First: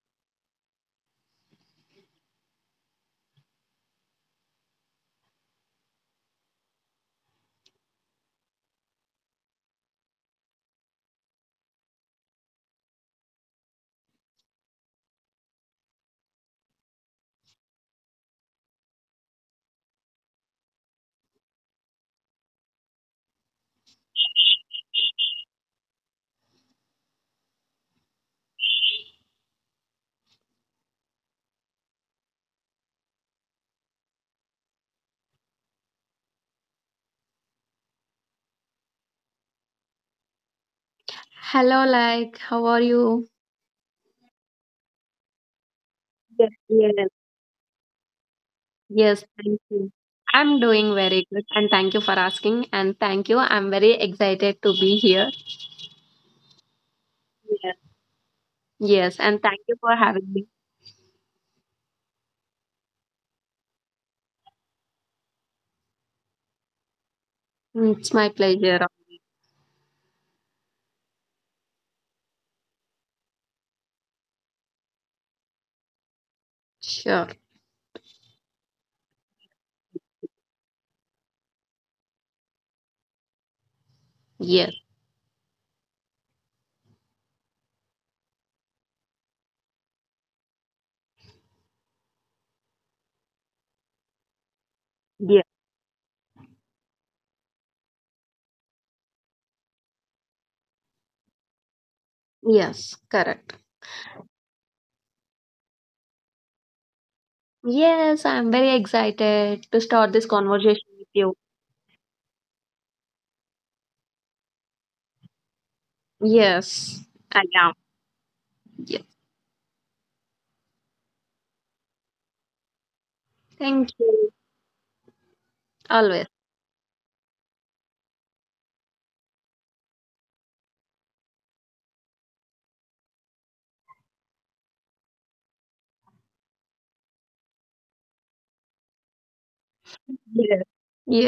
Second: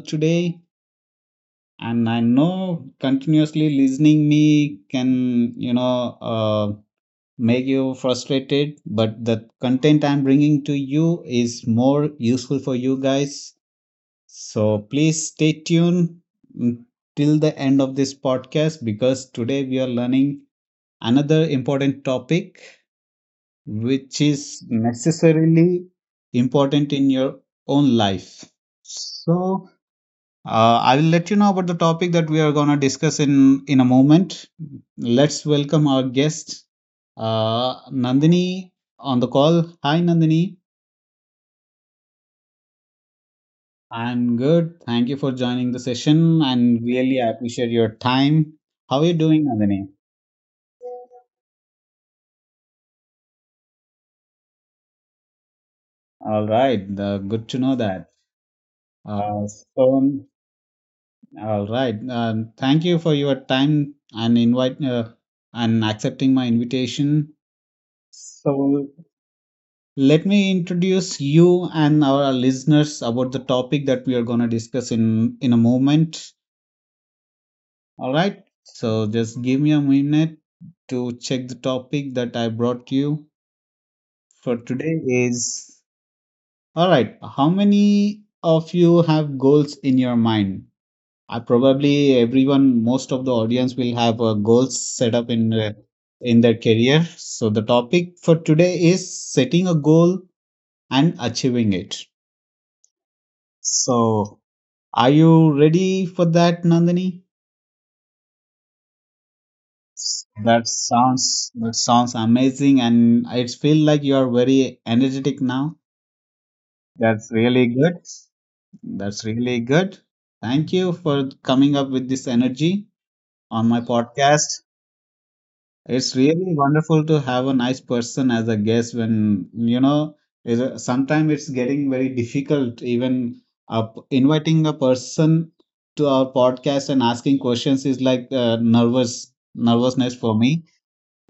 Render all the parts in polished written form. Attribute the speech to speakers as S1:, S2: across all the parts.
S1: today. And I know continuously listening me can, make you frustrated, but the content I'm bringing to you is more useful for you guys. So please stay tuned mm, till the end of this podcast because today we are learning another important topic which is necessarily important in your own life. So I will let you know about the topic that we are going to discuss in a moment. Let's welcome our guest, Nandini, on the call. Hi, Nandini.
S2: Hello, like, how are you?
S1: I'm good. Thank you for joining the session,
S2: Yes,
S1: and
S2: yes,
S1: really I appreciate your time. How are you
S2: yes,
S1: doing,
S2: thank
S1: Nandini?
S2: you. I'm doing very good, and thank you for asking. And thank you, I'm very excited to be here.
S1: All right, good to know
S2: Yes,
S1: that.
S2: yes, and
S1: Uh,
S2: thank you for
S1: so
S2: having me.
S1: all right. Thank you for your time and invite and accepting my invitation.
S2: Mm, it's my pleasure.
S1: So let me introduce you and our listeners about the topic that we are going to discuss in a moment.
S2: Sure.
S1: All right. So just give me a minute to check the topic that I brought you for
S2: Yes.
S1: today is all right. How many of you have goals in your mind? I probably everyone, most of the audience will have goals set up
S2: Yes,
S1: in their career. So the topic for today is setting a goal and achieving it.
S2: yes. Correct.
S1: So are you ready for that, Nandini?
S2: Yes, I'm very excited to start this
S1: That
S2: conversation with you.
S1: sounds that sounds amazing, and it feel like you are very energetic now.
S2: Yes,
S1: That's
S2: I
S1: really
S2: am.
S1: good. That's
S2: Yes.
S1: really good. Thank you for coming up with this energy on my
S2: Thank you.
S1: podcast. It's
S2: Always.
S1: really wonderful to have a nice person as a guest when, you know, sometimes it's getting very difficult even inviting a person to our podcast and asking questions is like nervousness for me.
S2: Yes.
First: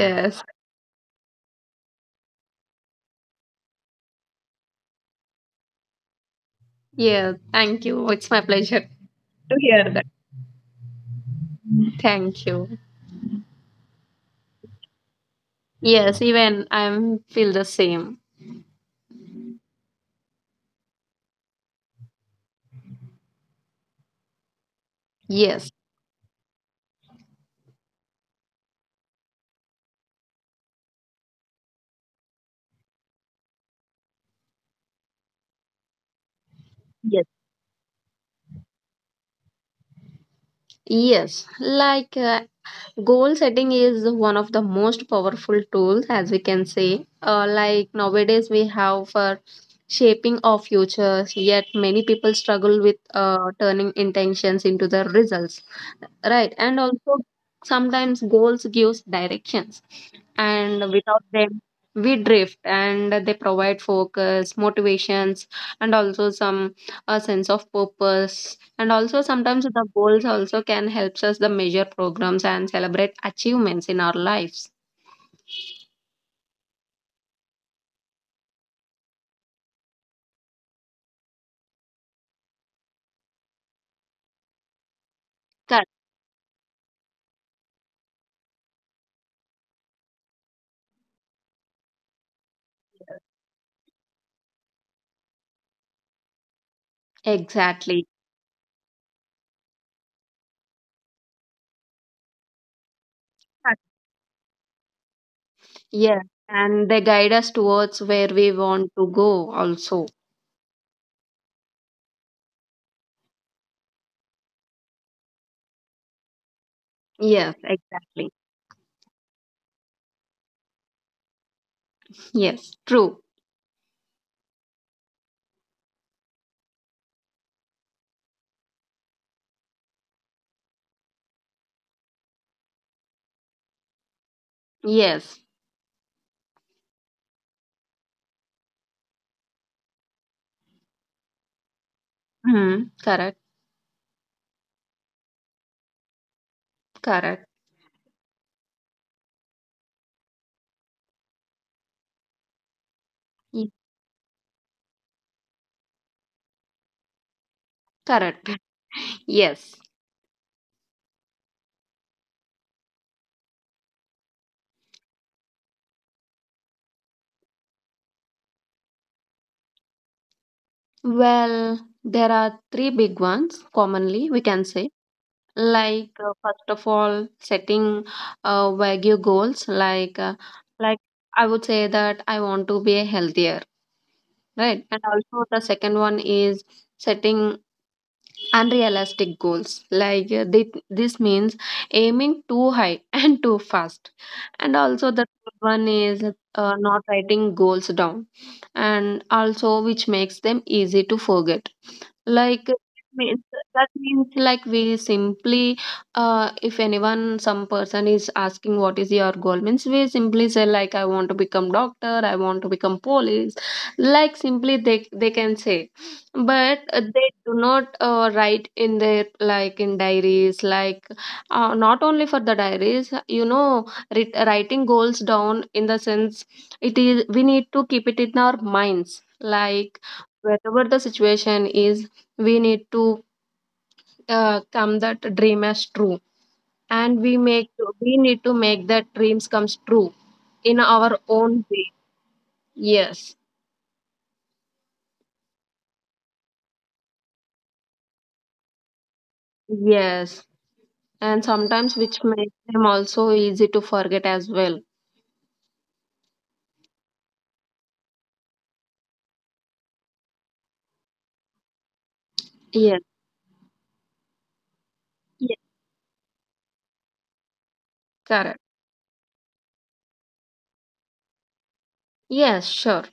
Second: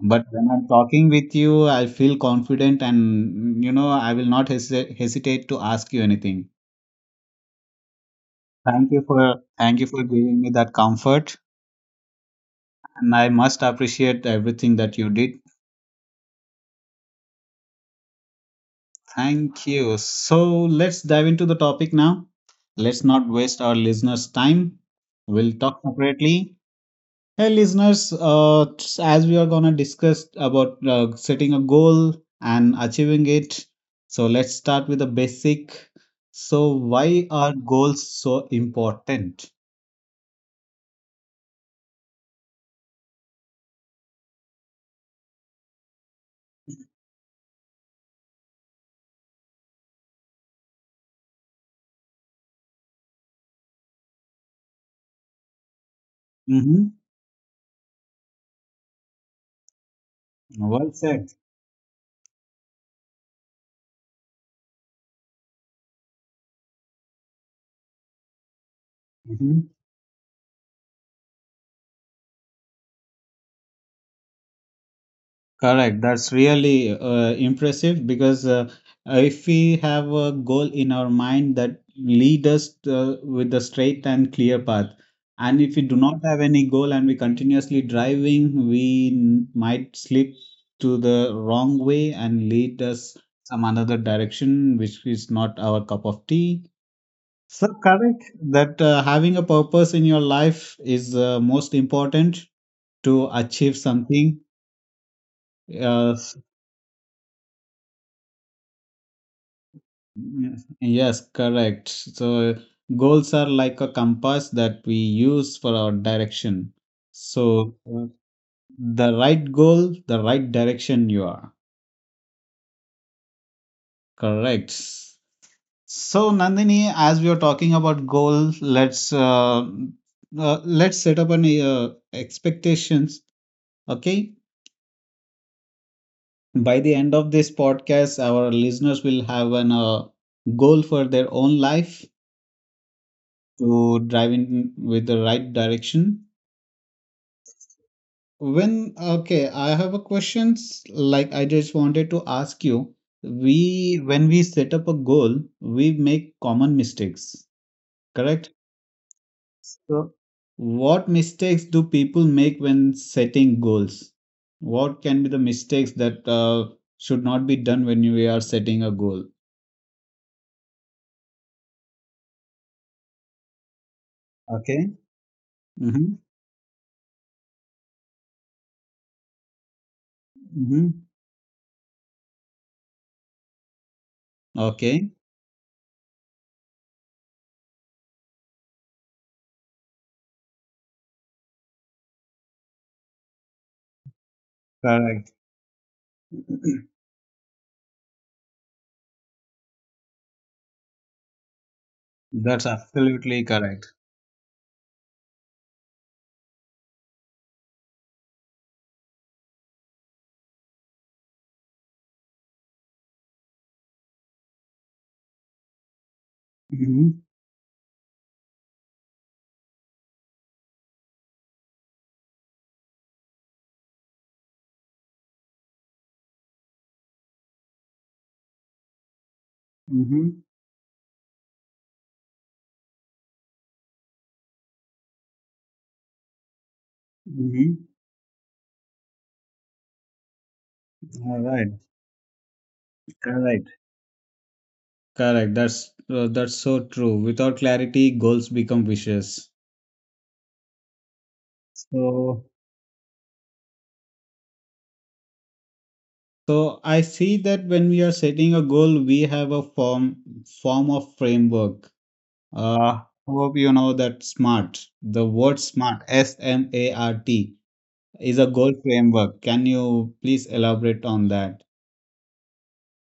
S1: But when I'm talking with you, I feel confident and, you know, I will not hesitate to ask you anything.
S2: Yes. Thank you. It's my pleasure
S1: Thank you
S2: to
S1: for thank
S2: hear
S1: you for
S2: that.
S1: giving me that comfort,
S2: Thank you.
S1: and I must appreciate everything that you did.
S2: Yes, even I'm feel the same.
S1: Thank you. So let's dive into the topic now. Let's not waste our listeners' time. We'll
S2: Yes.
S1: talk separately. Hey, listeners, as we are going to discuss about setting a goal and achieving it, so let's start with the basic. So,
S2: Yes.
S1: why are goals so important?
S2: Yes. Like goal setting is one of the most powerful tools as we can say. Like nowadays we have for shaping our futures, yet many people struggle with turning intentions into the results. Right, and
S1: Mm-hmm.
S2: also sometimes goals gives directions, and
S1: Well
S2: without
S1: said.
S2: them we drift, and they provide focus motivations and also some a sense of purpose. And also sometimes
S1: Mm-hmm.
S2: the goals also can helps us the measure programs and celebrate achievements in our lives.
S1: Correct. That's really impressive because if we have a goal in our mind that lead us with a straight and clear path, and if we
S2: Correct.
S1: do not have any goal and we continuously driving, we might slip to the wrong way and lead us some another direction, which is not our cup of tea. So
S2: Exactly.
S1: correct that having a purpose in your life is most important to achieve
S2: Correct.
S1: something. Uh,
S2: Yes, and they guide us towards where we want to go also.
S1: Yes, yes, correct. So goals are like a compass that we use for our direction.
S2: Yes,
S1: So
S2: exactly.
S1: the right goal, the right direction you are.
S2: Yes, true.
S1: Correct. So Nandini, as we are talking about goals, let's set up an expectations. Okay.
S2: Yes.
S1: By the end of this podcast, our listeners will have an goal for their own life
S2: Hmm, correct.
S1: to drive in with the right direction.
S2: Correct.
S1: When, okay, I have a questions like I just wanted to ask you.
S2: Ye-
S1: We, when we set up a goal, we make common mistakes, correct?
S2: Correct. Yes.
S1: So, what mistakes do people make when setting goals? What can be the mistakes that should not be done when we are setting a goal?
S2: Well, there are three big ones commonly we can say.
S1: Okay.
S2: Like
S1: Mm-hmm.
S2: first of all, setting Wagyu goals. Like
S1: Mm-hmm.
S2: I would say that I want to be a healthier, right? And
S1: Okay.
S2: also the second one is setting unrealistic goals like this means aiming too high and too fast. And also the
S1: Correct.
S2: third one is not writing goals down, and also which makes them easy to forget.
S1: That's
S2: Like, it means,
S1: absolutely correct.
S2: that means, like we simply, if anyone, some person is asking what is your goal, means we simply say like I want to become doctor, I want to become police. Like simply they can say, but
S1: Mm-hmm.
S2: they do not write in their like in diaries. Like, not only for the diaries, writing goals down in the sense it is we need to keep it in our minds. Like
S1: Mm-hmm.
S2: whatever the situation is, we need to come that dream as true, and
S1: Mm-hmm.
S2: we need to make that dreams comes true in our
S1: All
S2: own
S1: right.
S2: way. Yes.
S1: Correct. Correct. That's so true. Without clarity, goals become wishes.
S2: Yes, and sometimes which
S1: So
S2: makes them also easy to forget as well.
S1: so I see that when we are setting a goal, we have a form of framework. Uh,
S2: Yes.
S1: Hope you know that SMART. The
S2: Yes,
S1: word SMART, S M A R T, is a
S2: correct.
S1: goal framework. Can you please elaborate on that?
S2: Yes, sure.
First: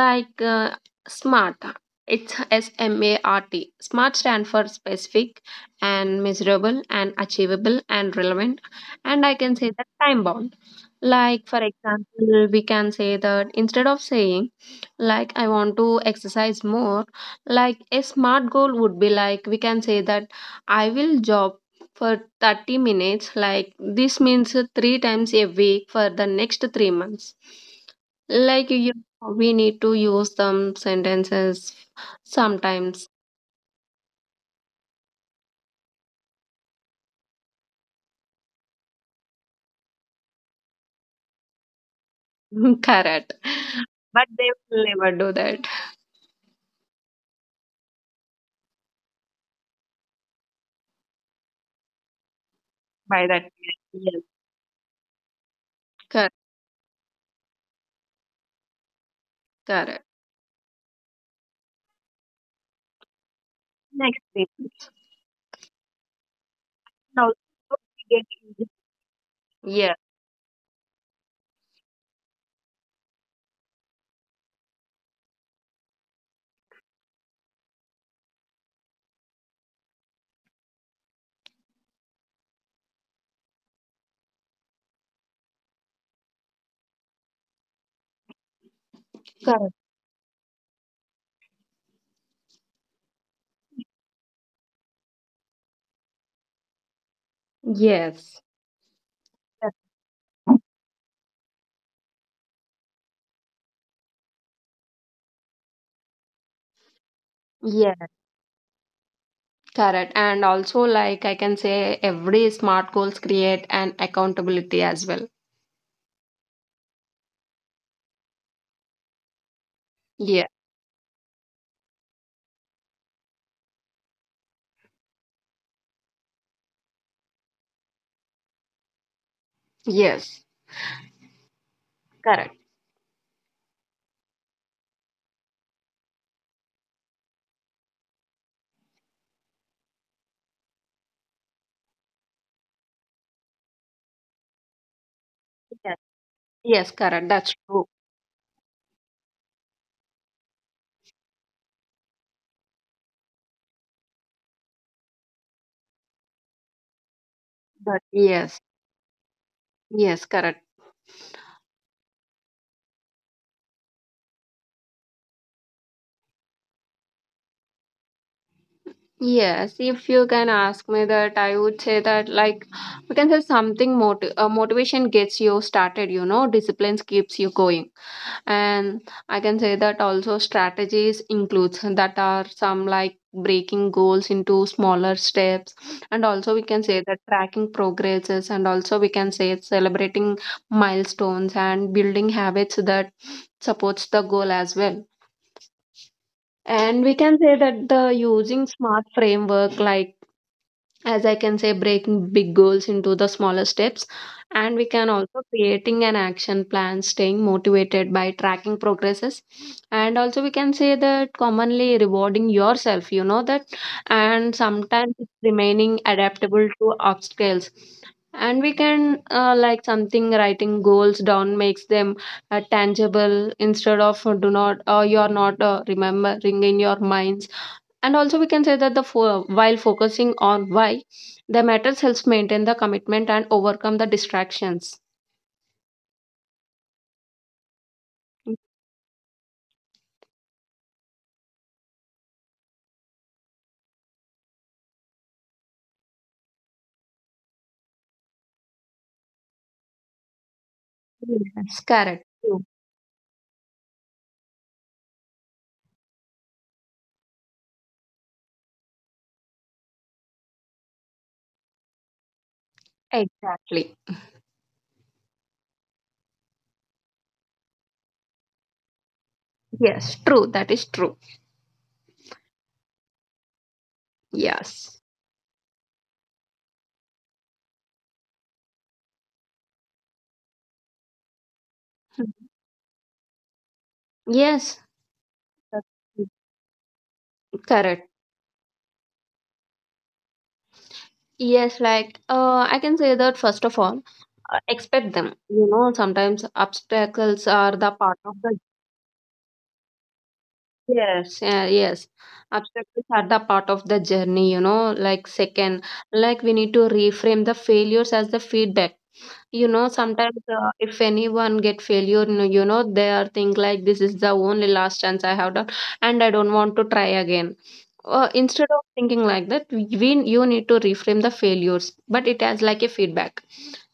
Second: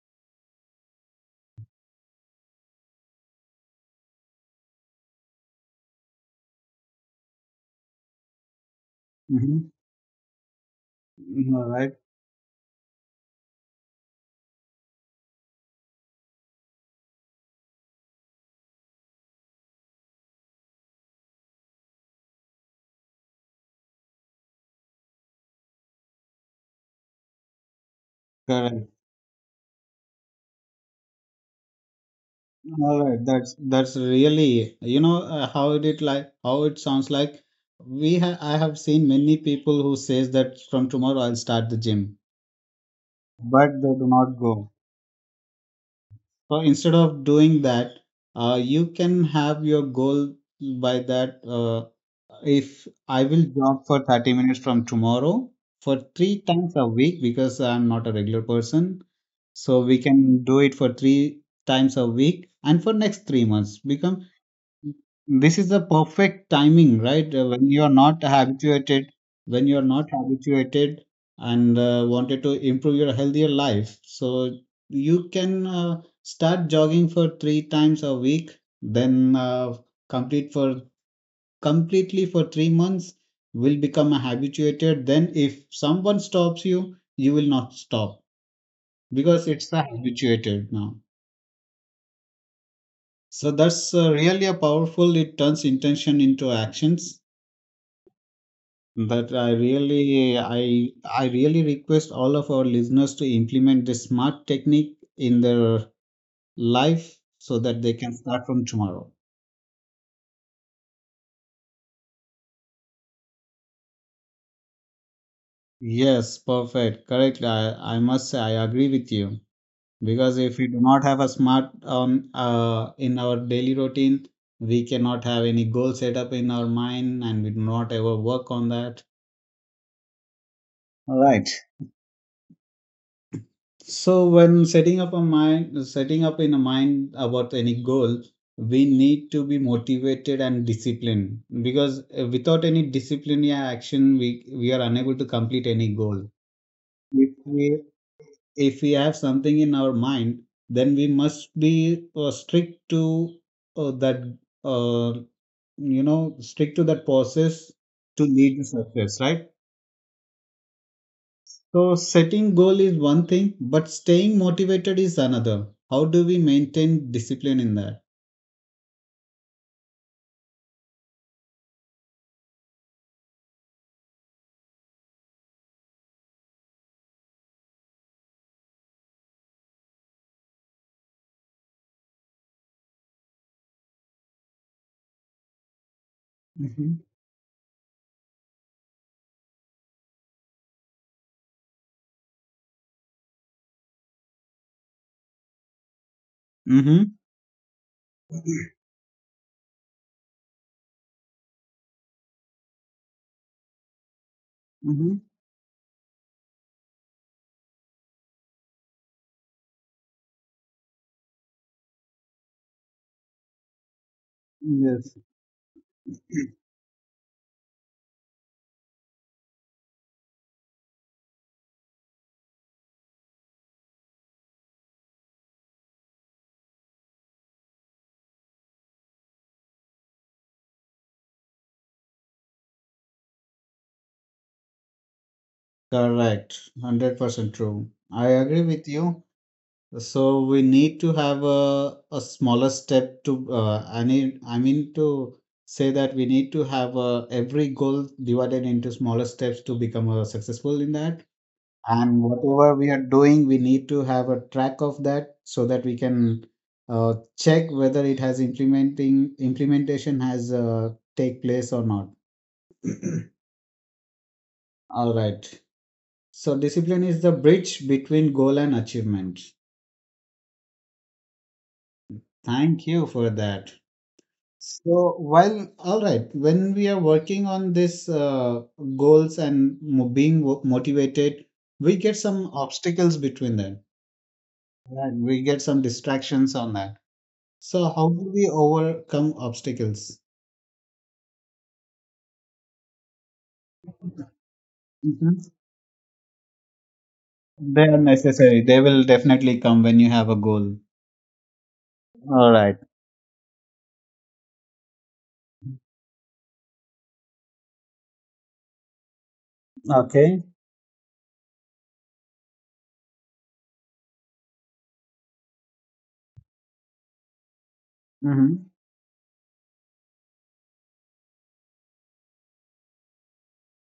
S2: Like smart, it's SMART. SMART stand for specific and measurable and achievable and relevant. And I can say that time bound. Like,
S1: Mm-hmm.
S2: for
S1: All right.
S2: example, we can say that instead of saying, like, I want to exercise more, like, a smart goal would be like, we can say that I will jog for 30 minutes, like, this means three times a week for the next 3 months. Like,
S1: Correct.
S2: you, we need to use some sentences
S1: All
S2: sometimes.
S1: right, that's really you know how it like how it sounds like. We ha I have seen many people who says that from tomorrow I'll start the gym,
S2: Correct.
S1: but they do
S2: But
S1: not
S2: they
S1: go.
S2: will never do that
S1: So instead of doing that, you can have your goal by that. If I
S2: by that
S1: will
S2: time.
S1: jog for
S2: Yes,
S1: 30 minutes from tomorrow for
S2: correct,
S1: three times a week because I'm not a regular person, so we
S2: correct.
S1: can do it for three times a week and for next 3 months
S2: Next
S1: become
S2: thing.
S1: this is the perfect timing
S2: And
S1: right. When you
S2: also
S1: are not
S2: get injured.
S1: habituated when you are
S2: Yes,
S1: not habituated and wanted to improve your healthier life so you can start jogging for three times a week then complete for completely for 3 months will become a habituated then if someone stops you you will not stop because it's
S2: correct.
S1: a habituated now so that's really a powerful it turns intention into actions.
S2: Yes.
S1: But I really, I really request all of our listeners to implement the smart technique in their life so that they
S2: Yes,
S1: can start from tomorrow.
S2: correct. And also, like I can say, every smart goals create an accountability as well.
S1: Yes, perfect. Correctly. I must say I agree with you because
S2: Yeah.
S1: if we do not have a smart in our daily routine, we cannot have any goal set up in our mind and we do not ever work on that.
S2: Yes.
S1: All right.
S2: Correct.
S1: So when setting up a mind, setting up in a mind about any goal, we need to be motivated and disciplined because without any discipline yeah, action, we are unable to complete any
S2: Yes,
S1: goal.
S2: yes, correct.
S1: If
S2: That's
S1: we
S2: true.
S1: if we have something in our mind, then we must be strict to that uh, you know strict to that process
S2: But
S1: to lead
S2: yes.
S1: to success, right?
S2: Yes, correct.
S1: So setting goal is one thing, but staying motivated is another. How do we maintain discipline in that?
S2: Yes. If you can ask me that, I would say that like we can say something, motivation gets you started. Disciplines keeps you going. And I can say that also strategies includes that are some, like breaking goals into smaller steps. And also we can
S1: Mm-hmm.
S2: say that tracking progresses, and also we can say it's celebrating milestones and building habits that supports the goal as well. And we
S1: Mm-hmm.
S2: can say that the using smart framework, like as I can say, breaking big goals into the smaller steps, and we can
S1: Mm-hmm.
S2: also creating an action plan, staying motivated by tracking progresses, and also we can say that commonly rewarding yourself, you know that, and sometimes
S1: Yes.
S2: it's remaining adaptable to obstacles. And we can like something writing goals down makes them tangible, instead of do not, or you're not remembering in your mind. And also, we can say that while focusing on why the matters helps maintain the commitment and overcome the distractions.
S1: Correct. 100% true. I agree with you. So we need to have a smaller step to I need I mean to say that we need to have every goal divided into smaller steps to become successful in that.
S2: Yes,
S1: And
S2: correct. True.
S1: whatever we are doing, we need to have a track of that so that we can check whether it has implementing implementation has take place or not.
S2: Exactly.
S1: All right. So discipline is the bridge between goal and achievement.
S2: Yes, true. That is true.
S1: Thank you for that.
S2: Yes.
S1: So while All right, when we are working on this goals and motivated, we get
S2: Hmm.
S1: some obstacles between them.
S2: Yes.
S1: Right. We get
S2: That's
S1: some
S2: true.
S1: distractions on that. So, how
S2: Correct.
S1: do we overcome obstacles?
S2: Yes, like I can say that first of all, expect them.
S1: Mhm.
S2: You know, sometimes obstacles are
S1: They
S2: the
S1: are
S2: part of the.
S1: necessary. They will definitely come when you have a goal.
S2: Yes, yeah, yes.
S1: All right.
S2: Obstacles are the part of the journey, like second, like we need to reframe the failures as the feedback, sometimes
S1: Okay.
S2: if anyone get failure, you know, they are think like this is the only last chance I have done, and I don't want to try again.
S1: Mm-hmm.
S2: Instead of thinking like that, you need to reframe the failures, but it has like a feedback.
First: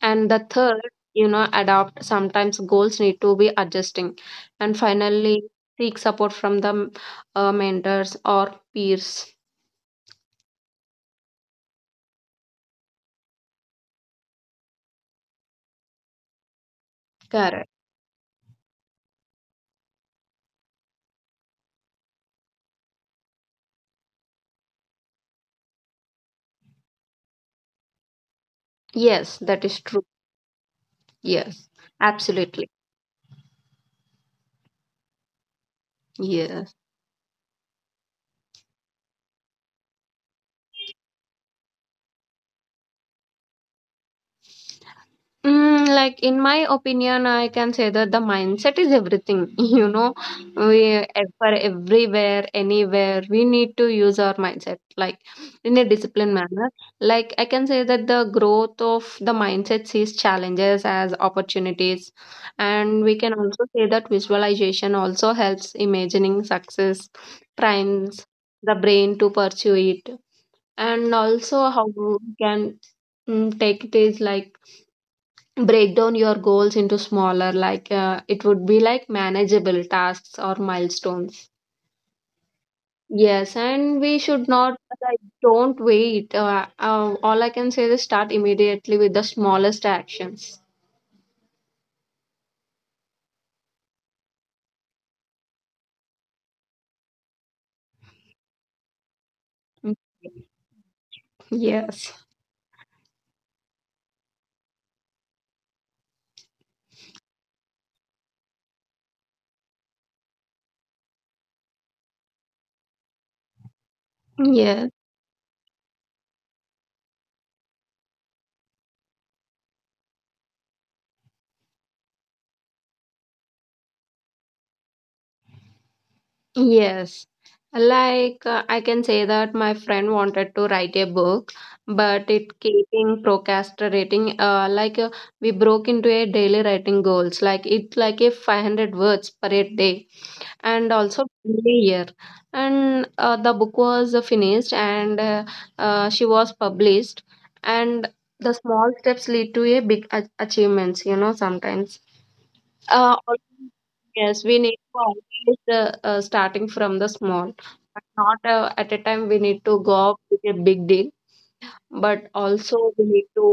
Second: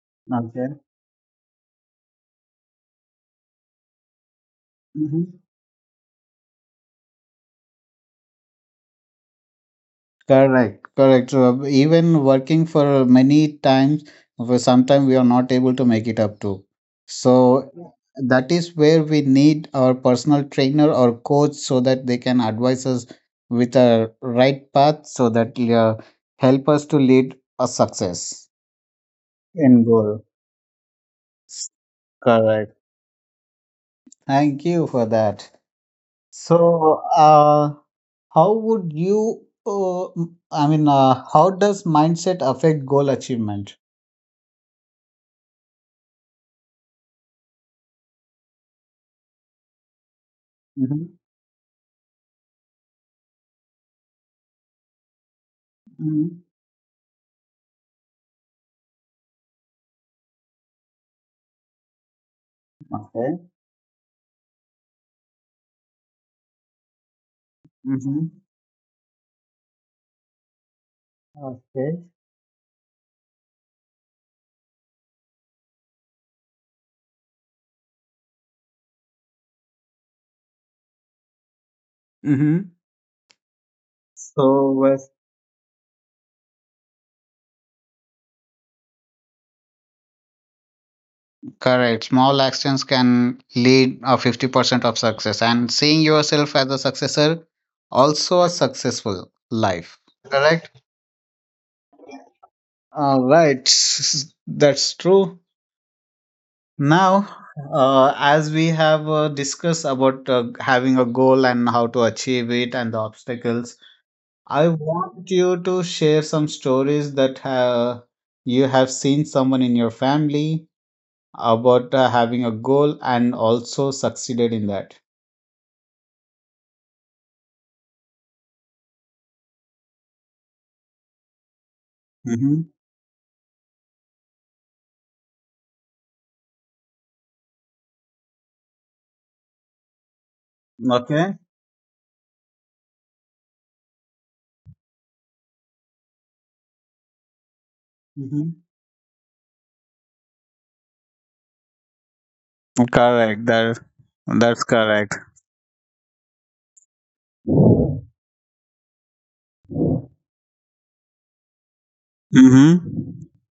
S2: And the third,
S1: Okay.
S2: you know, adapt. Sometimes goals need to be adjusting, and
S1: Mm-hmm.
S2: finally seek support from the mentors or peers.
S1: Correct. Correct. So even working for many times, for sometime we are not able to make it up to.
S2: Correct.
S1: So that is where we need our personal trainer or coach so that they can advise us with a right path so that help us to lead a success
S2: Yes, that is
S1: in
S2: true.
S1: goal.
S2: Yes, absolutely.
S1: Correct. Thank you for that.
S2: Yes.
S1: So, how would you, m- I mean, How does mindset affect goal achievement?
S2: Mm, like in my opinion, I can say that the mindset is everything.
S1: Mm-hmm.
S2: For everywhere, anywhere, we need to use our mindset like in a disciplined
S1: Mm-hmm.
S2: manner. Like I can say that the growth of the mindset sees challenges as opportunities, and we can
S1: Okay.
S2: also say that visualization also helps imagining success, primes
S1: Mm-hmm.
S2: the brain to pursue it, and also how
S1: Okay.
S2: we can take it is like break down your goals into smaller, like it would be like manageable tasks or milestones.
S1: Mm-hmm.
S2: Yes, and we should
S1: So,
S2: not,
S1: with
S2: like don't wait, all I can say is start immediately with the smallest actions.
S1: Correct, small actions can lead a 50% of success, and seeing yourself as a successor, also a successful
S2: Mm,
S1: life. Correct?
S2: yes.
S1: All right. That's true. Now, as we have discussed about having a goal and how to achieve it and the obstacles, I
S2: Yes.
S1: want you to share some stories that you have seen someone in your family about having a goal and also succeeded in that.
S2: Yes, like I can say that my friend wanted to write a book, but it
S1: Hmm
S2: keeping procrastinating, we broke into a daily writing goals, like it's like a 500 words per a day, and also
S1: Okay.
S2: year. And the book was finished, and she was published. And
S1: hmm
S2: the small steps lead to a big achievements, you know, sometimes. uh, al-
S1: Correct.
S2: yes, we
S1: That's
S2: need to
S1: correct.
S2: always, starting from the small, but not at a time. We need to go up with a big deal, but also we need
S1: Mm-hmm.
S2: to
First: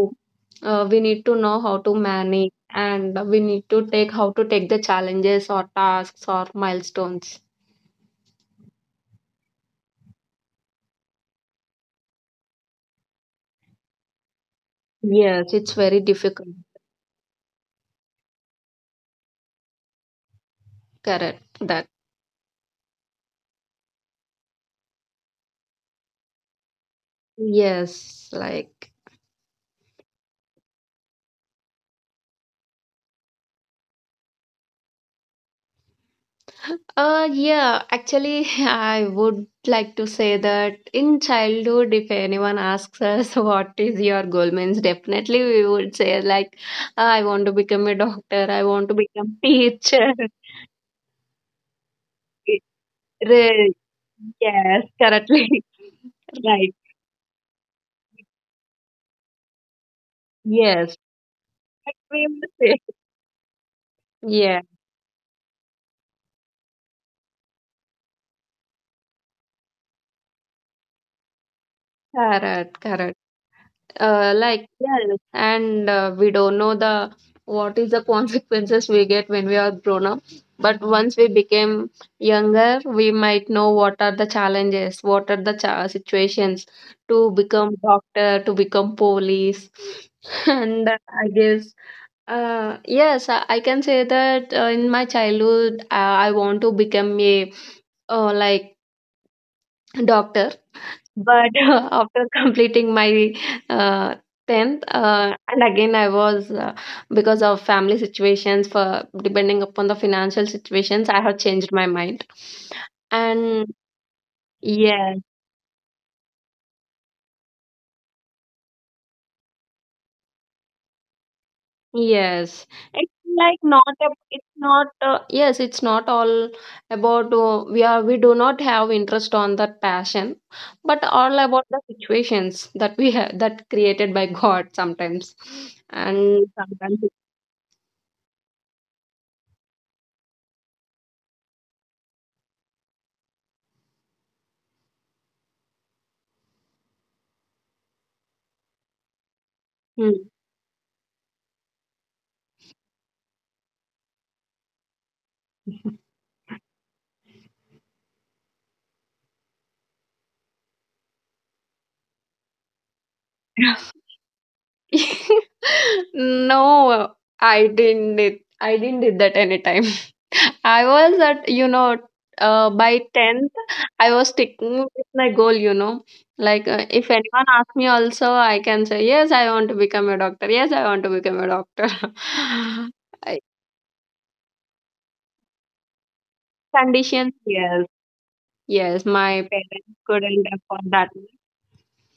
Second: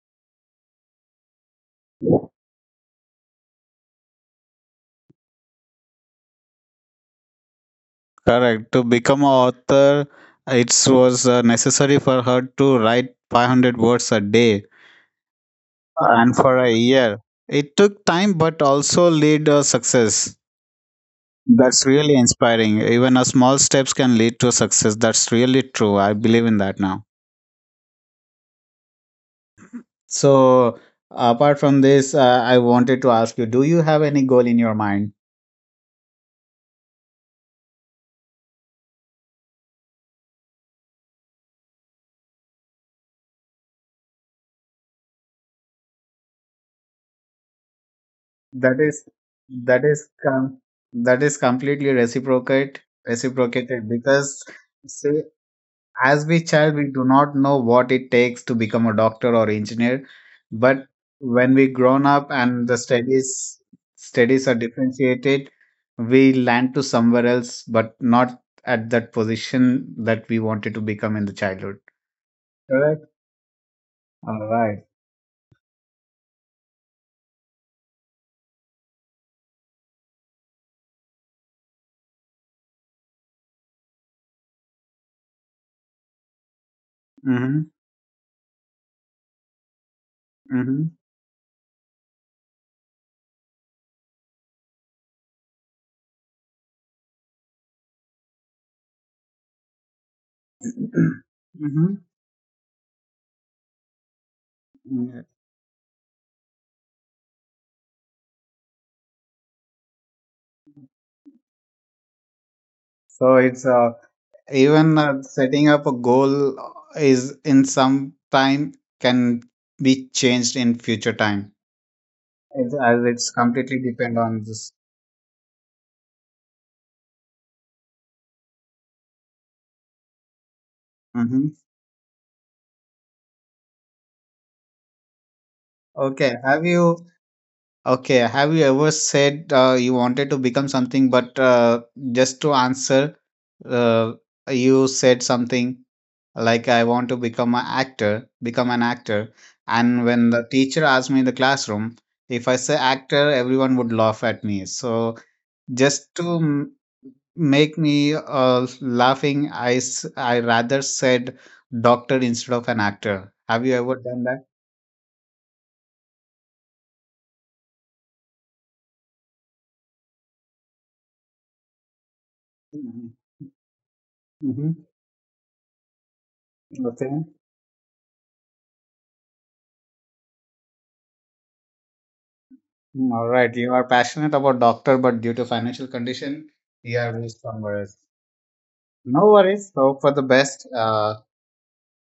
S2: know how to manage, and we need to take how to take the challenges or tasks or milestones.
S1: Correct. To become an author, it was necessary for her to write 500 words a day
S2: Yes, it's very
S1: and
S2: difficult.
S1: for a year. It took time but also led to success.
S2: Correct.
S1: That's
S2: That.
S1: really inspiring. Even a small steps can lead to success. That's really true. I believe in that now.
S2: Yes, like
S1: So apart from this, I wanted to ask you: Do you have any goal in your mind?
S2: yeah, actually, I would like to say that in childhood, if anyone asks us what is your goal means, definitely we would say like I want to become a doctor, I
S1: That
S2: want to
S1: is,
S2: become
S1: that is,
S2: teacher.
S1: com- that is completely
S2: Re-
S1: reciprocated because.
S2: Yes,
S1: Say,
S2: correctly.
S1: as we
S2: Right.
S1: child we do not know what it takes to become a doctor or engineer but
S2: Yes.
S1: when we
S2: Like
S1: grown
S2: we
S1: up
S2: would
S1: and
S2: say.
S1: the studies studies are
S2: Yeah,
S1: differentiated we land to somewhere else but not at that position that we wanted to become in the childhood
S2: correct,
S1: correct
S2: correct.
S1: all
S2: Like,
S1: right.
S2: yes, and we don't know the what is the consequences we get when we are grown up. But once we became younger, we might know what are the challenges, what are the situations to
S1: Mm-hmm.
S2: become doctor, to become police. And
S1: Mm-hmm.
S2: I guess, yes, I can say that in my childhood, I want to become a, uh, like doctor. But
S1: Mm-hmm.
S2: after completing my uh, 10th,
S1: Yeah.
S2: and again, I was, because of family situations, for depending upon the financial situations, I have changed my mind.
S1: so
S2: And
S1: it's even
S2: yes,
S1: Setting up a goal is in some time can be changed in future time.
S2: yes,
S1: It's, as
S2: it's
S1: it's
S2: like not
S1: completely
S2: a,
S1: depend on
S2: it's
S1: this.
S2: not, yes, it's not all about we do not have interest on that passion, but all
S1: Hmm
S2: about the situations that we have, that created by God sometimes,
S1: Okay,
S2: and
S1: have
S2: sometimes
S1: you okay? Have you ever said you wanted to become something, but just to answer, uh, you said something like "I want to become an actor, and
S2: Hmm.
S1: when the teacher asked me in the classroom if I say actor, everyone would laugh at me. So just make me laughing I rather said doctor instead of an actor. Have you ever done that?
S2: No, I didn't did that anytime. I was at, by
S1: Mm-hmm.
S2: 10th, I was sticking with my goal. Like, if
S1: Okay.
S2: anyone asks me also, I can say, yes, I want to become a doctor. Yes, I want to become a doctor.
S1: Mm, all
S2: I-
S1: right, you are passionate about doctor, but due to financial condition you have
S2: Conditions,
S1: reached somewhere
S2: yes.
S1: else.
S2: Yes,
S1: No
S2: my
S1: worries,
S2: parents
S1: hope for the
S2: couldn't
S1: best.
S2: afford that much.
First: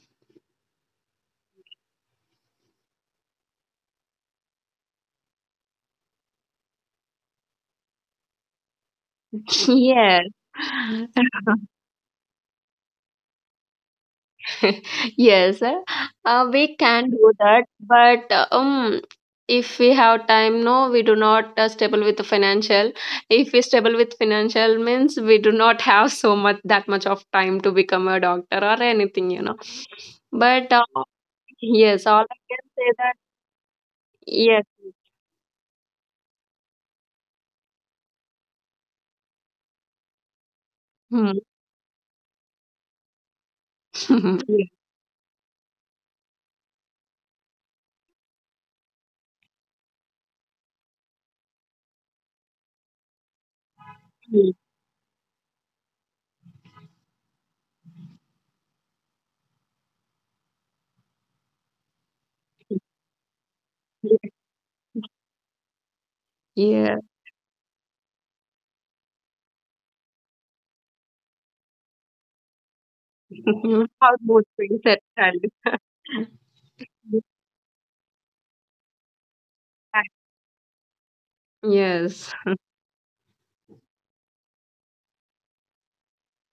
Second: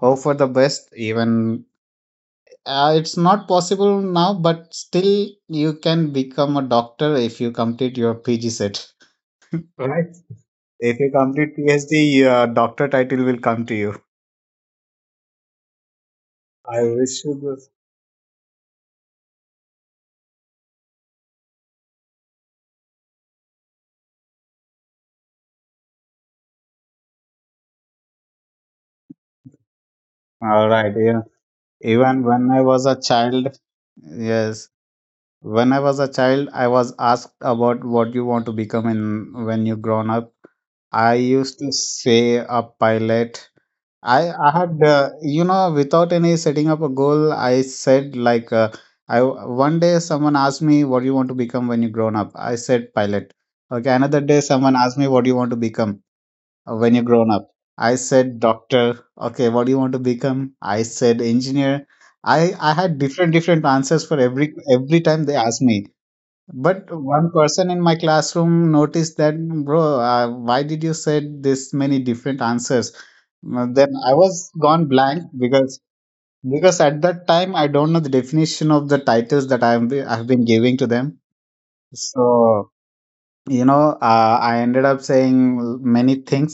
S1: Hope for the best even it's not possible now, but still you can become a doctor if you complete your pg set, right?
S2: Yes.
S1: If you complete PhD, your doctor title will come to you.
S2: Yes, we
S1: I
S2: can
S1: wish
S2: do
S1: you
S2: that,
S1: this.
S2: but if we have time, no, we do not stable with the financial. If we stable with financial means, we do not have so much that much of time to become a doctor or anything.
S1: All
S2: But
S1: right, yeah.
S2: yes,
S1: Even
S2: all I
S1: when I
S2: can
S1: was
S2: say
S1: a
S2: that
S1: child,
S2: yes.
S1: yes. When I was a child, I was asked about what you want to become in when you grown up. I
S2: Hmm.
S1: used to say a pilot. I had without any setting up a goal, I said like I one day someone asked me what do you want to become when you grown up. I said pilot. Okay, another day
S2: Yeah,
S1: someone asked me what do you want to become, when you are grown up. I said doctor. Okay, what do you want to become? I said engineer. I had different different answers for every time they asked me. But
S2: yeah.
S1: one person in my classroom noticed that, bro, why did you said this many different answers? Then
S2: How
S1: I
S2: most
S1: was
S2: things
S1: gone
S2: at
S1: blank
S2: times.
S1: because at that time I don't know the definition of the titles that I've been giving to them.
S2: Yes.
S1: So I ended up saying many things,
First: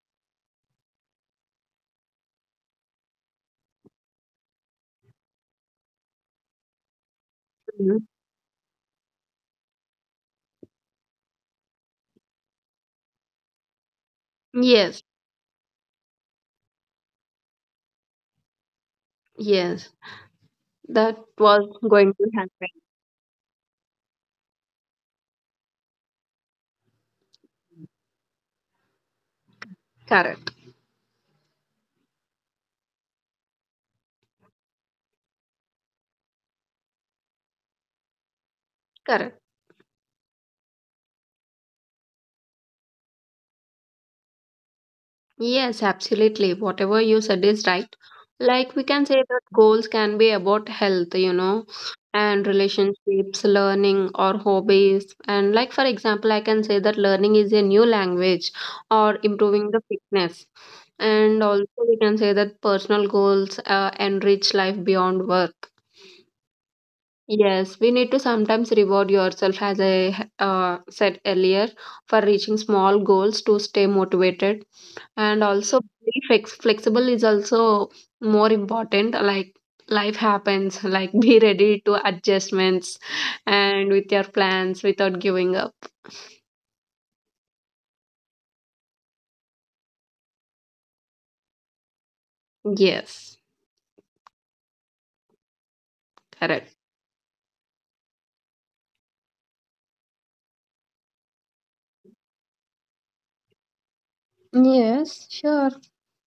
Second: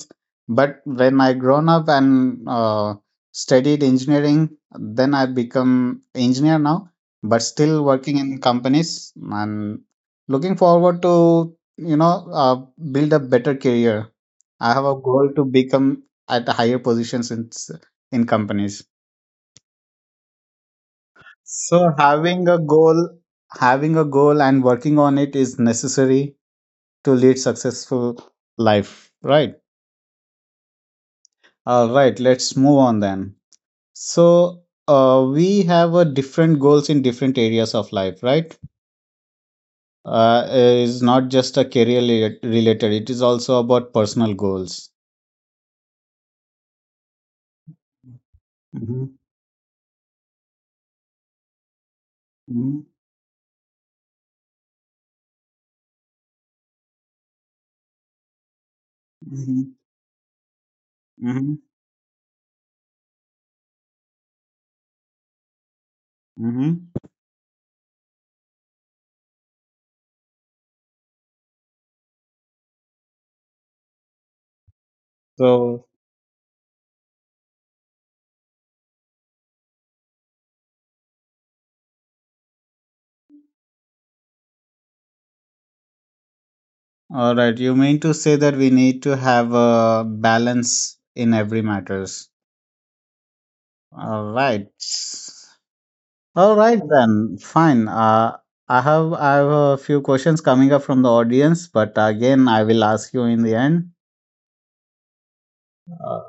S1: but when I grown up and studied engineering, then I become engineer now, but still
S2: Mm.
S1: working in companies and looking forward to build a better career. I have a
S2: Yes.
S1: goal to become at higher positions in companies.
S2: Yes. That was
S1: So
S2: going to
S1: having a
S2: happen.
S1: goal, having a goal and working on it is necessary to lead successful life, right?
S2: Correct,
S1: All right, let's move on then. So, we have a different goals in different areas of life, right?
S2: correct.
S1: It's not just a career related, it is also about personal goals.
S2: Yes, absolutely. Whatever you said is right. Like we can
S1: Mm-hmm.
S2: say that goals can be about health, and
S1: Mm-hmm.
S2: relationships, learning, or hobbies. And, like, for example, I can say that learning is a new language or improving the fitness. And
S1: Mm-hmm.
S2: also, we can say that personal goals enrich life beyond work.
S1: Mm-hmm.
S2: Yes, we need to sometimes reward yourself, as I said earlier, for reaching small goals to stay motivated. And also,
S1: So,
S2: be flexible is also more important. Like life happens, like be ready to adjustments and with your plans without giving up.
S1: all right, you mean to say that we need to have a balance in every matters.
S2: Yes,
S1: All right. All
S2: correct.
S1: right then, fine. I have a few questions coming up from the audience, but again I will ask you in the end.
S2: Yes, sure.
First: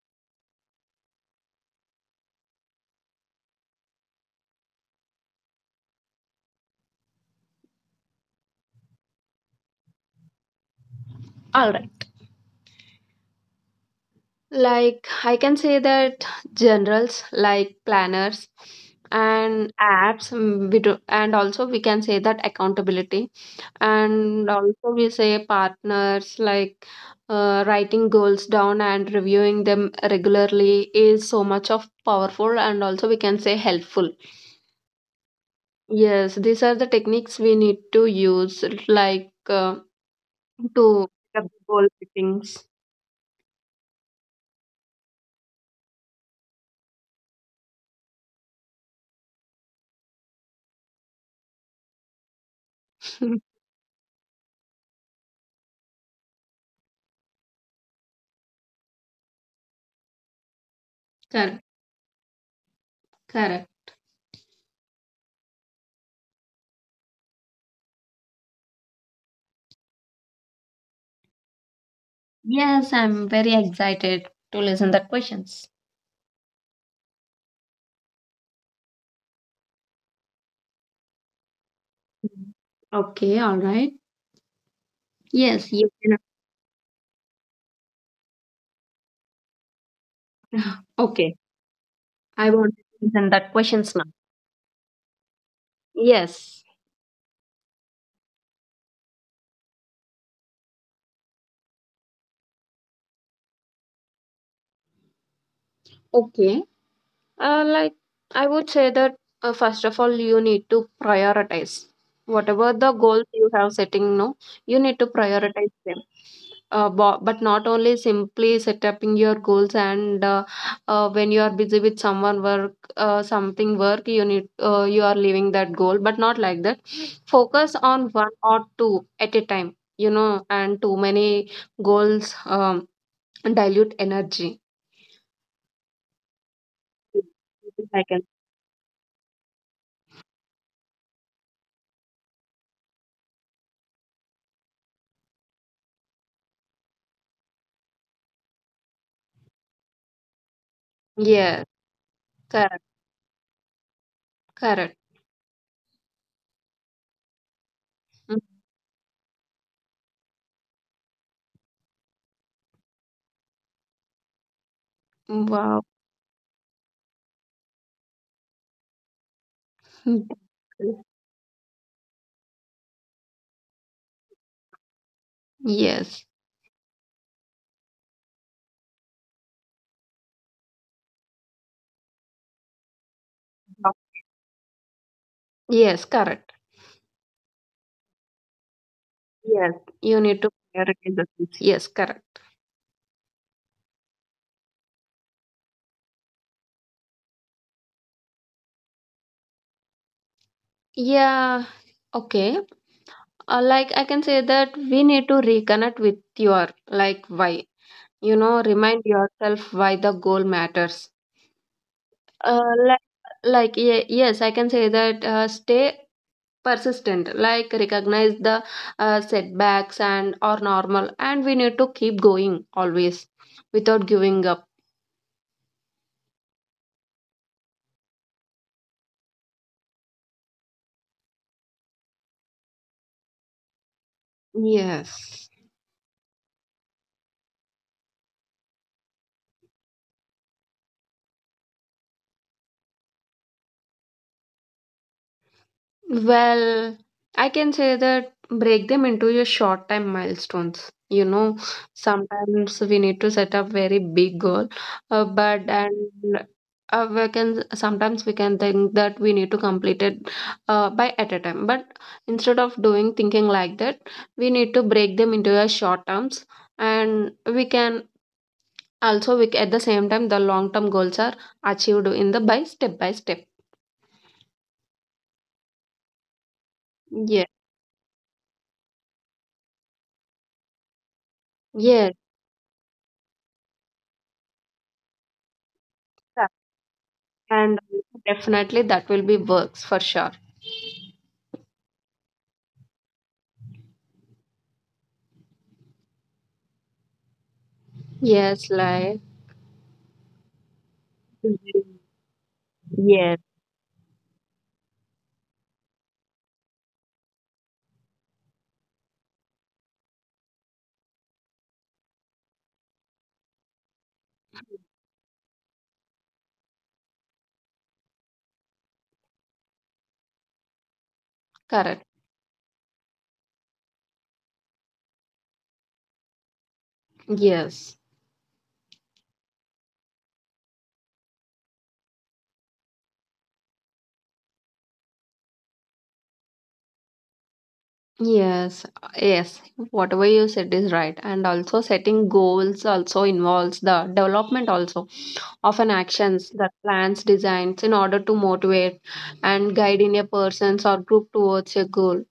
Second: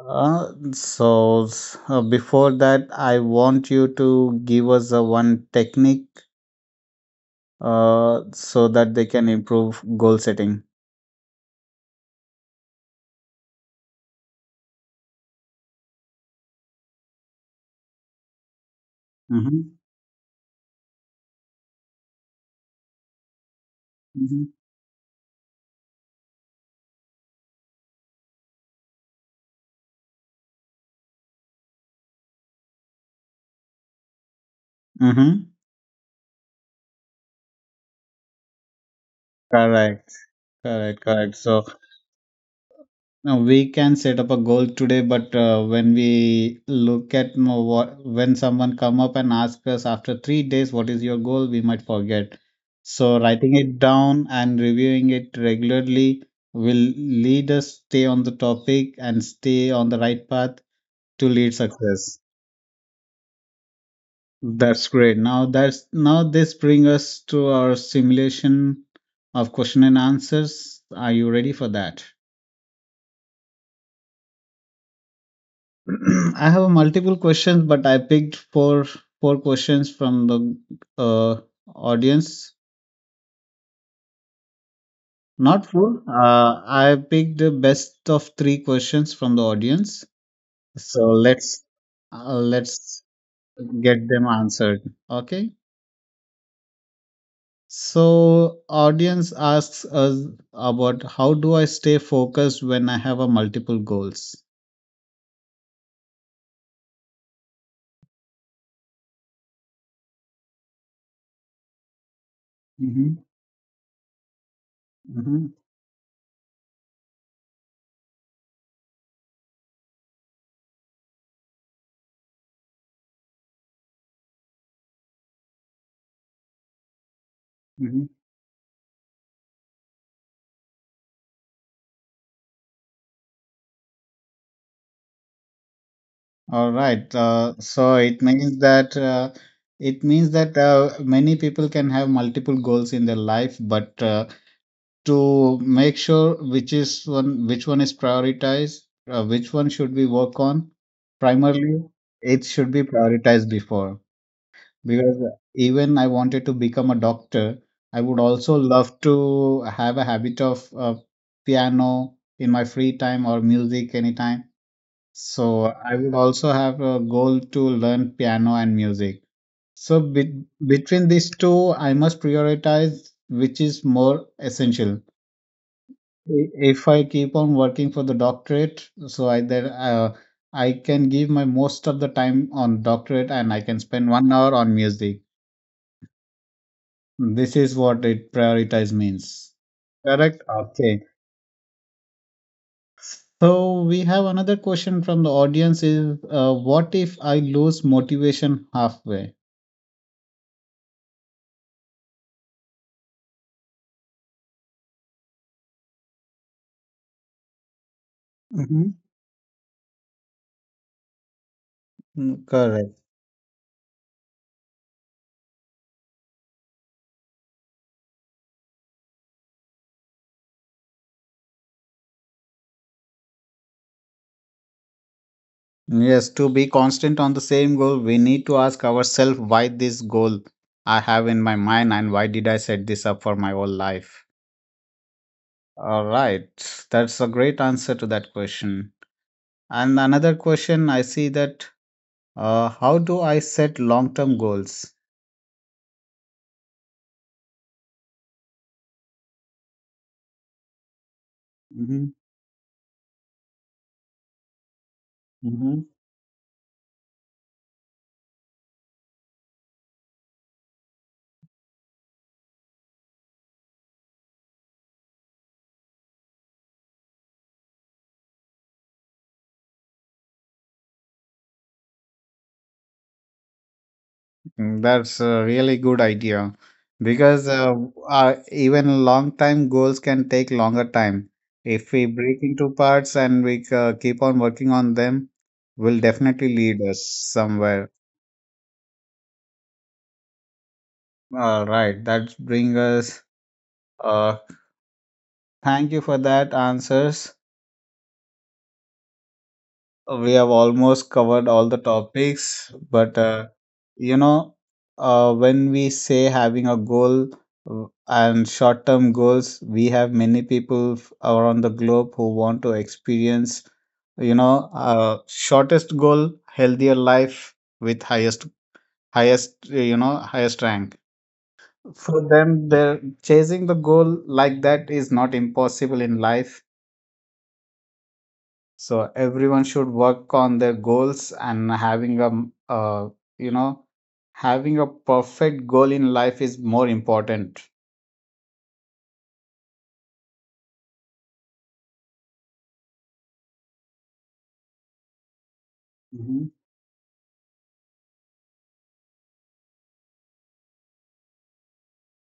S1: Before that, I want you to give us a one technique so that they can improve goal setting.
S2: All right. Like, I can say that generals like planners and
S1: Mm-hmm.
S2: apps, we do, and also we can say that accountability, and
S1: Mm-hmm.
S2: also we say partners like writing goals down and reviewing them regularly is so much of powerful and also we can say helpful.
S1: Mm-hmm.
S2: Yes, these are the techniques we need to use, like
S1: Correct. Correct.
S2: to
S1: Correct.
S2: pick up the
S1: So
S2: goal settings.
S1: now we can set up a goal today, but when we look at when someone come up and ask us after 3 days, what is your goal? We might forget. So writing it down and reviewing it regularly will lead us stay on the topic and stay on the right path to lead
S2: Correct,
S1: success.
S2: correct.
S1: That's great. Now that's now this brings us to our simulation of question and answers. Are you ready for that?
S2: Yes, I'm very excited to listen the questions.
S1: I have multiple questions, but I picked four questions from the uh, audience.
S2: Mm. Okay, all right.
S1: Not
S2: Yes, you
S1: four.
S2: can.
S1: I picked the best of three questions from the audience. So
S2: Okay, I want. To
S1: let's
S2: Listen that questions
S1: get
S2: now.
S1: them answered. Okay.
S2: Yes.
S1: So audience asks us about how do I stay focused when I have a multiple goals.
S2: Okay, like I would say that first of all, you need to prioritize whatever the
S1: Hmm.
S2: goals you have setting. No, you need to
S1: Hmm.
S2: prioritize them. But not only simply setting your goals and when you are busy with someone work something work you need, you are leaving that goal but not like that, focus on one or two at a time, you know, and too many goals dilute energy,
S1: All right. So it means that many people can have multiple goals in their life, but to make sure which is one, which one is prioritized, which one should we work on,
S2: yes,
S1: primarily it should be
S2: correct.
S1: prioritized before.
S2: Correct.
S1: Because even I wanted to become a doctor, I would also love to have a habit of piano in my free time or music anytime,
S2: Mm.
S1: so
S2: Wow.
S1: I would also have a goal to learn piano and music. So
S2: Mm.
S1: between these two, I must prioritize which is more essential.
S2: Yes.
S1: If I keep on working for the doctorate, so I that I can give my most of the time on doctorate and I can
S2: Wow.
S1: spend 1 hour on music.
S2: Yes, correct.
S1: This is what it prioritize means.
S2: Yes. You need
S1: Correct?
S2: to
S1: Okay.
S2: prioritize the things. Yes, correct.
S1: So we have another question from the audience is, what if I lose motivation halfway?
S2: Yeah. Okay. Like I can say that we need to reconnect with your like why. You know,
S1: Mhm.
S2: remind yourself why the goal matters.
S1: Mm,
S2: Uh,
S1: correct.
S2: like, yes, I can say that stay persistent. Like recognize the setbacks and are normal, and we need to keep going always without giving up.
S1: Yes, to be constant on the same goal, we need to ask ourselves why this goal I have in my mind and why did I set this up for my whole life?
S2: Yes.
S1: All right, that's a great answer to that question. And another question I see that, how do I set long term goals?
S2: Well, I can say that break them into your short time milestones. You know, sometimes we need to set up very big goal, but
S1: Mm-hmm.
S2: and we can sometimes we can think that we need to complete it by at a time. But instead of doing thinking like that, we need to break them into a short terms, and we can also we at the same time the long term goals are achieved in the by step by step.
S1: Mm, that's a really good idea
S2: Yeah.
S1: because even long time goals can take longer time. If we
S2: Yes.
S1: break into parts and we keep on working on them, will definitely lead us
S2: And
S1: somewhere.
S2: definitely that will be works for sure.
S1: All right, that brings us. Uh, thank you for that answers.
S2: Yes, like
S1: We have almost covered all the topics, but
S2: yes.
S1: you know when we say having a goal and short term goals, we have many people around the globe who want to experience shortest goal, healthier life with highest highest highest rank.
S2: Correct.
S1: For them, they're chasing the goal like that is not impossible in life.
S2: Yes.
S1: So everyone should work on their goals and having a uh, you know having a perfect goal in life is more important.
S2: Yes. Yes. Whatever you said is right. And also setting goals also involves the development also of an actions
S1: Mm-hmm.
S2: that plans designs in order to motivate and guide in a person's or group towards a goal.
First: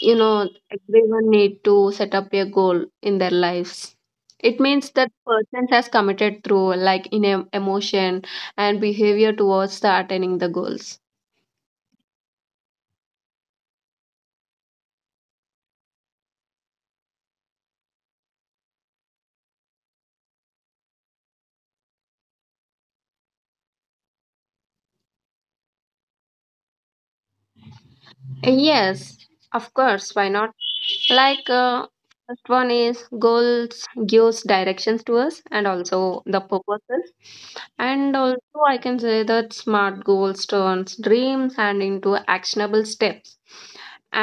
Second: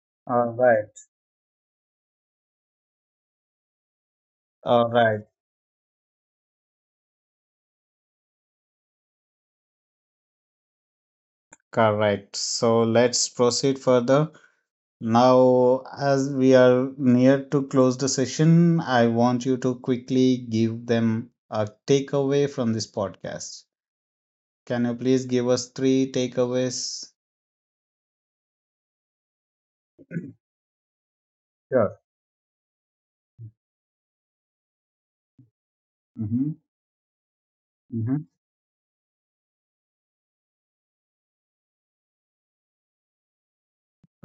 S2: You know
S1: All right.
S2: everyone need to set up a goal in their lives, it means
S1: All
S2: that
S1: right,
S2: person has committed through like in emotion and behavior towards the attaining the goals.
S1: correct. So let's proceed further. Now, as we are near to close the session, I want you to quickly give them a takeaway from this podcast. Can you please give us three takeaways?
S2: Yes, of course, why not. Like, uh,
S1: Sure.
S2: first one is goals gives directions to us and also the
S1: Mm-hmm.
S2: purposes. And
S1: Mm-hmm.
S2: also, I can say that SMART goals turns dreams and into actionable steps.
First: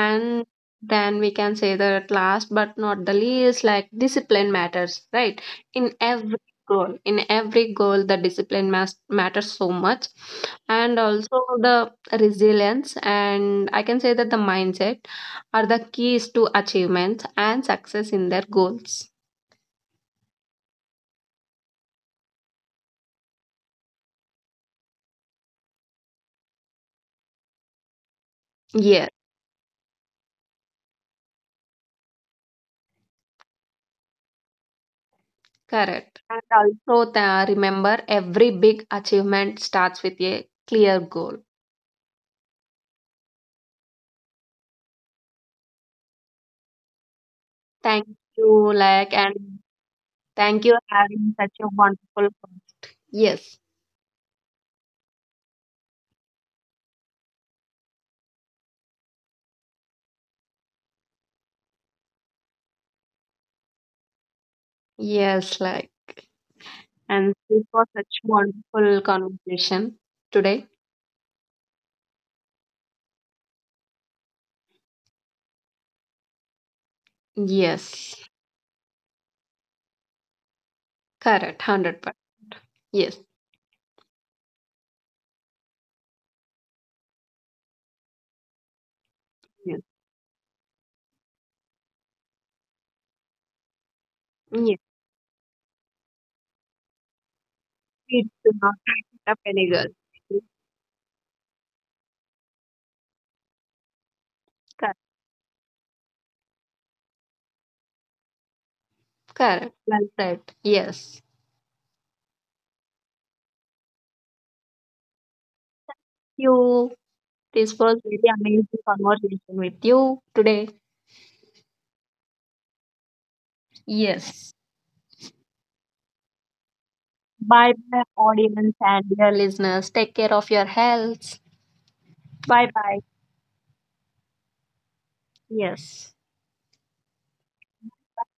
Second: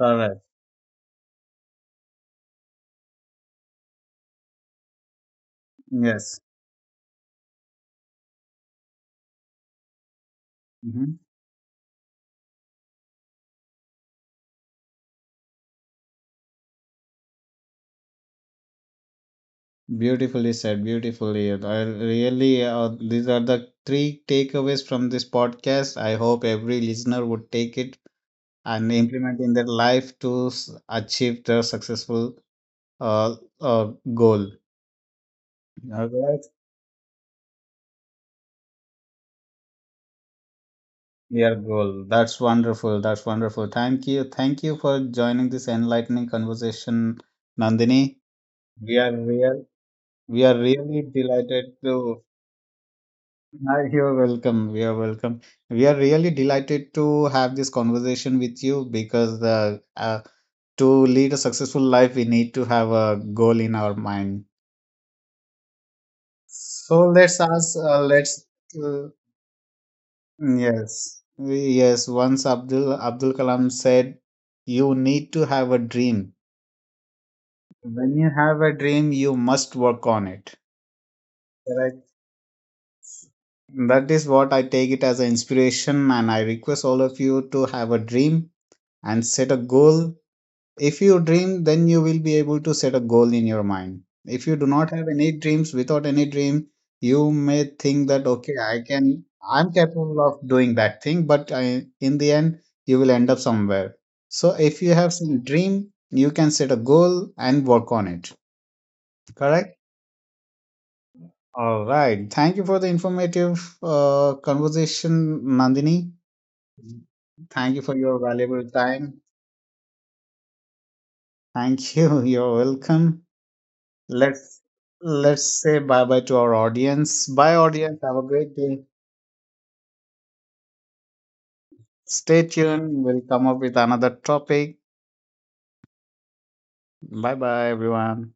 S1: All right.
S2: then we can say that last but not the least, like discipline matters, right? In every
S1: Yes.
S2: in every goal, the discipline matters so much, and
S1: Mm-hmm.
S2: also the resilience. And I can say that the mindset are the keys to achievement and success in their goals.
S1: Beautifully said, beautifully. I really, these are the three takeaways from this podcast. I hope every listener would take it and
S2: Yes,
S1: implement in their life to achieve their successful goal. All
S2: correct. And
S1: right,
S2: also, the, remember every big achievement starts with a clear goal.
S1: your goal. That's wonderful. That's wonderful. Thank you. Thank you for joining this enlightening conversation,
S2: Thank
S1: Nandini.
S2: you,
S1: We
S2: like,
S1: are
S2: and
S1: real. We are
S2: thank you for
S1: really
S2: having such
S1: delighted
S2: a
S1: to
S2: wonderful. Con- Yes,
S1: hi, you're welcome. We are welcome. We are really delighted to have this conversation with you because to lead a successful life, we need to have a goal in our mind.
S2: yes, like,
S1: So
S2: and
S1: let's
S2: this
S1: ask.
S2: was such
S1: Let's
S2: wonderful
S1: uh,
S2: conversation today.
S1: yes, yes. Once Abdul Abdul Kalam said, "You need to have a dream. When
S2: Yes,
S1: you have a dream, you must work on it."
S2: correct, hundred
S1: Correct.
S2: percent. Yes,
S1: That is what I take it as an inspiration, and I request all of you to have a dream and set a
S2: yes,
S1: goal. If you dream, then you will be able to set a goal in your mind. If you do
S2: yes.
S1: not have any dreams, without any dream, you may think that,
S2: We do
S1: okay,
S2: not
S1: I can,
S2: have up any
S1: I'm
S2: girl.
S1: capable of doing that thing, but I, in the end, you will end up somewhere. So if
S2: Correct,
S1: you have some dream, you can set a goal and work on it.
S2: correct.
S1: Correct?
S2: Well said. Yes.
S1: All right. Thank you for the informative conversation, Nandini.
S2: You. This
S1: Thank you for
S2: was
S1: your
S2: really
S1: valuable
S2: amazing
S1: time.
S2: conversation with you today.
S1: Thank you. You're welcome.
S2: Yes.
S1: Let's let's say bye bye to our audience. Bye
S2: Bye
S1: audience.
S2: bye,
S1: Have a great
S2: audience
S1: day.
S2: and dear listeners. Take care of your health.
S1: Stay
S2: Bye bye.
S1: tuned. We'll come up with another topic.
S2: Yes.
S1: Bye bye everyone.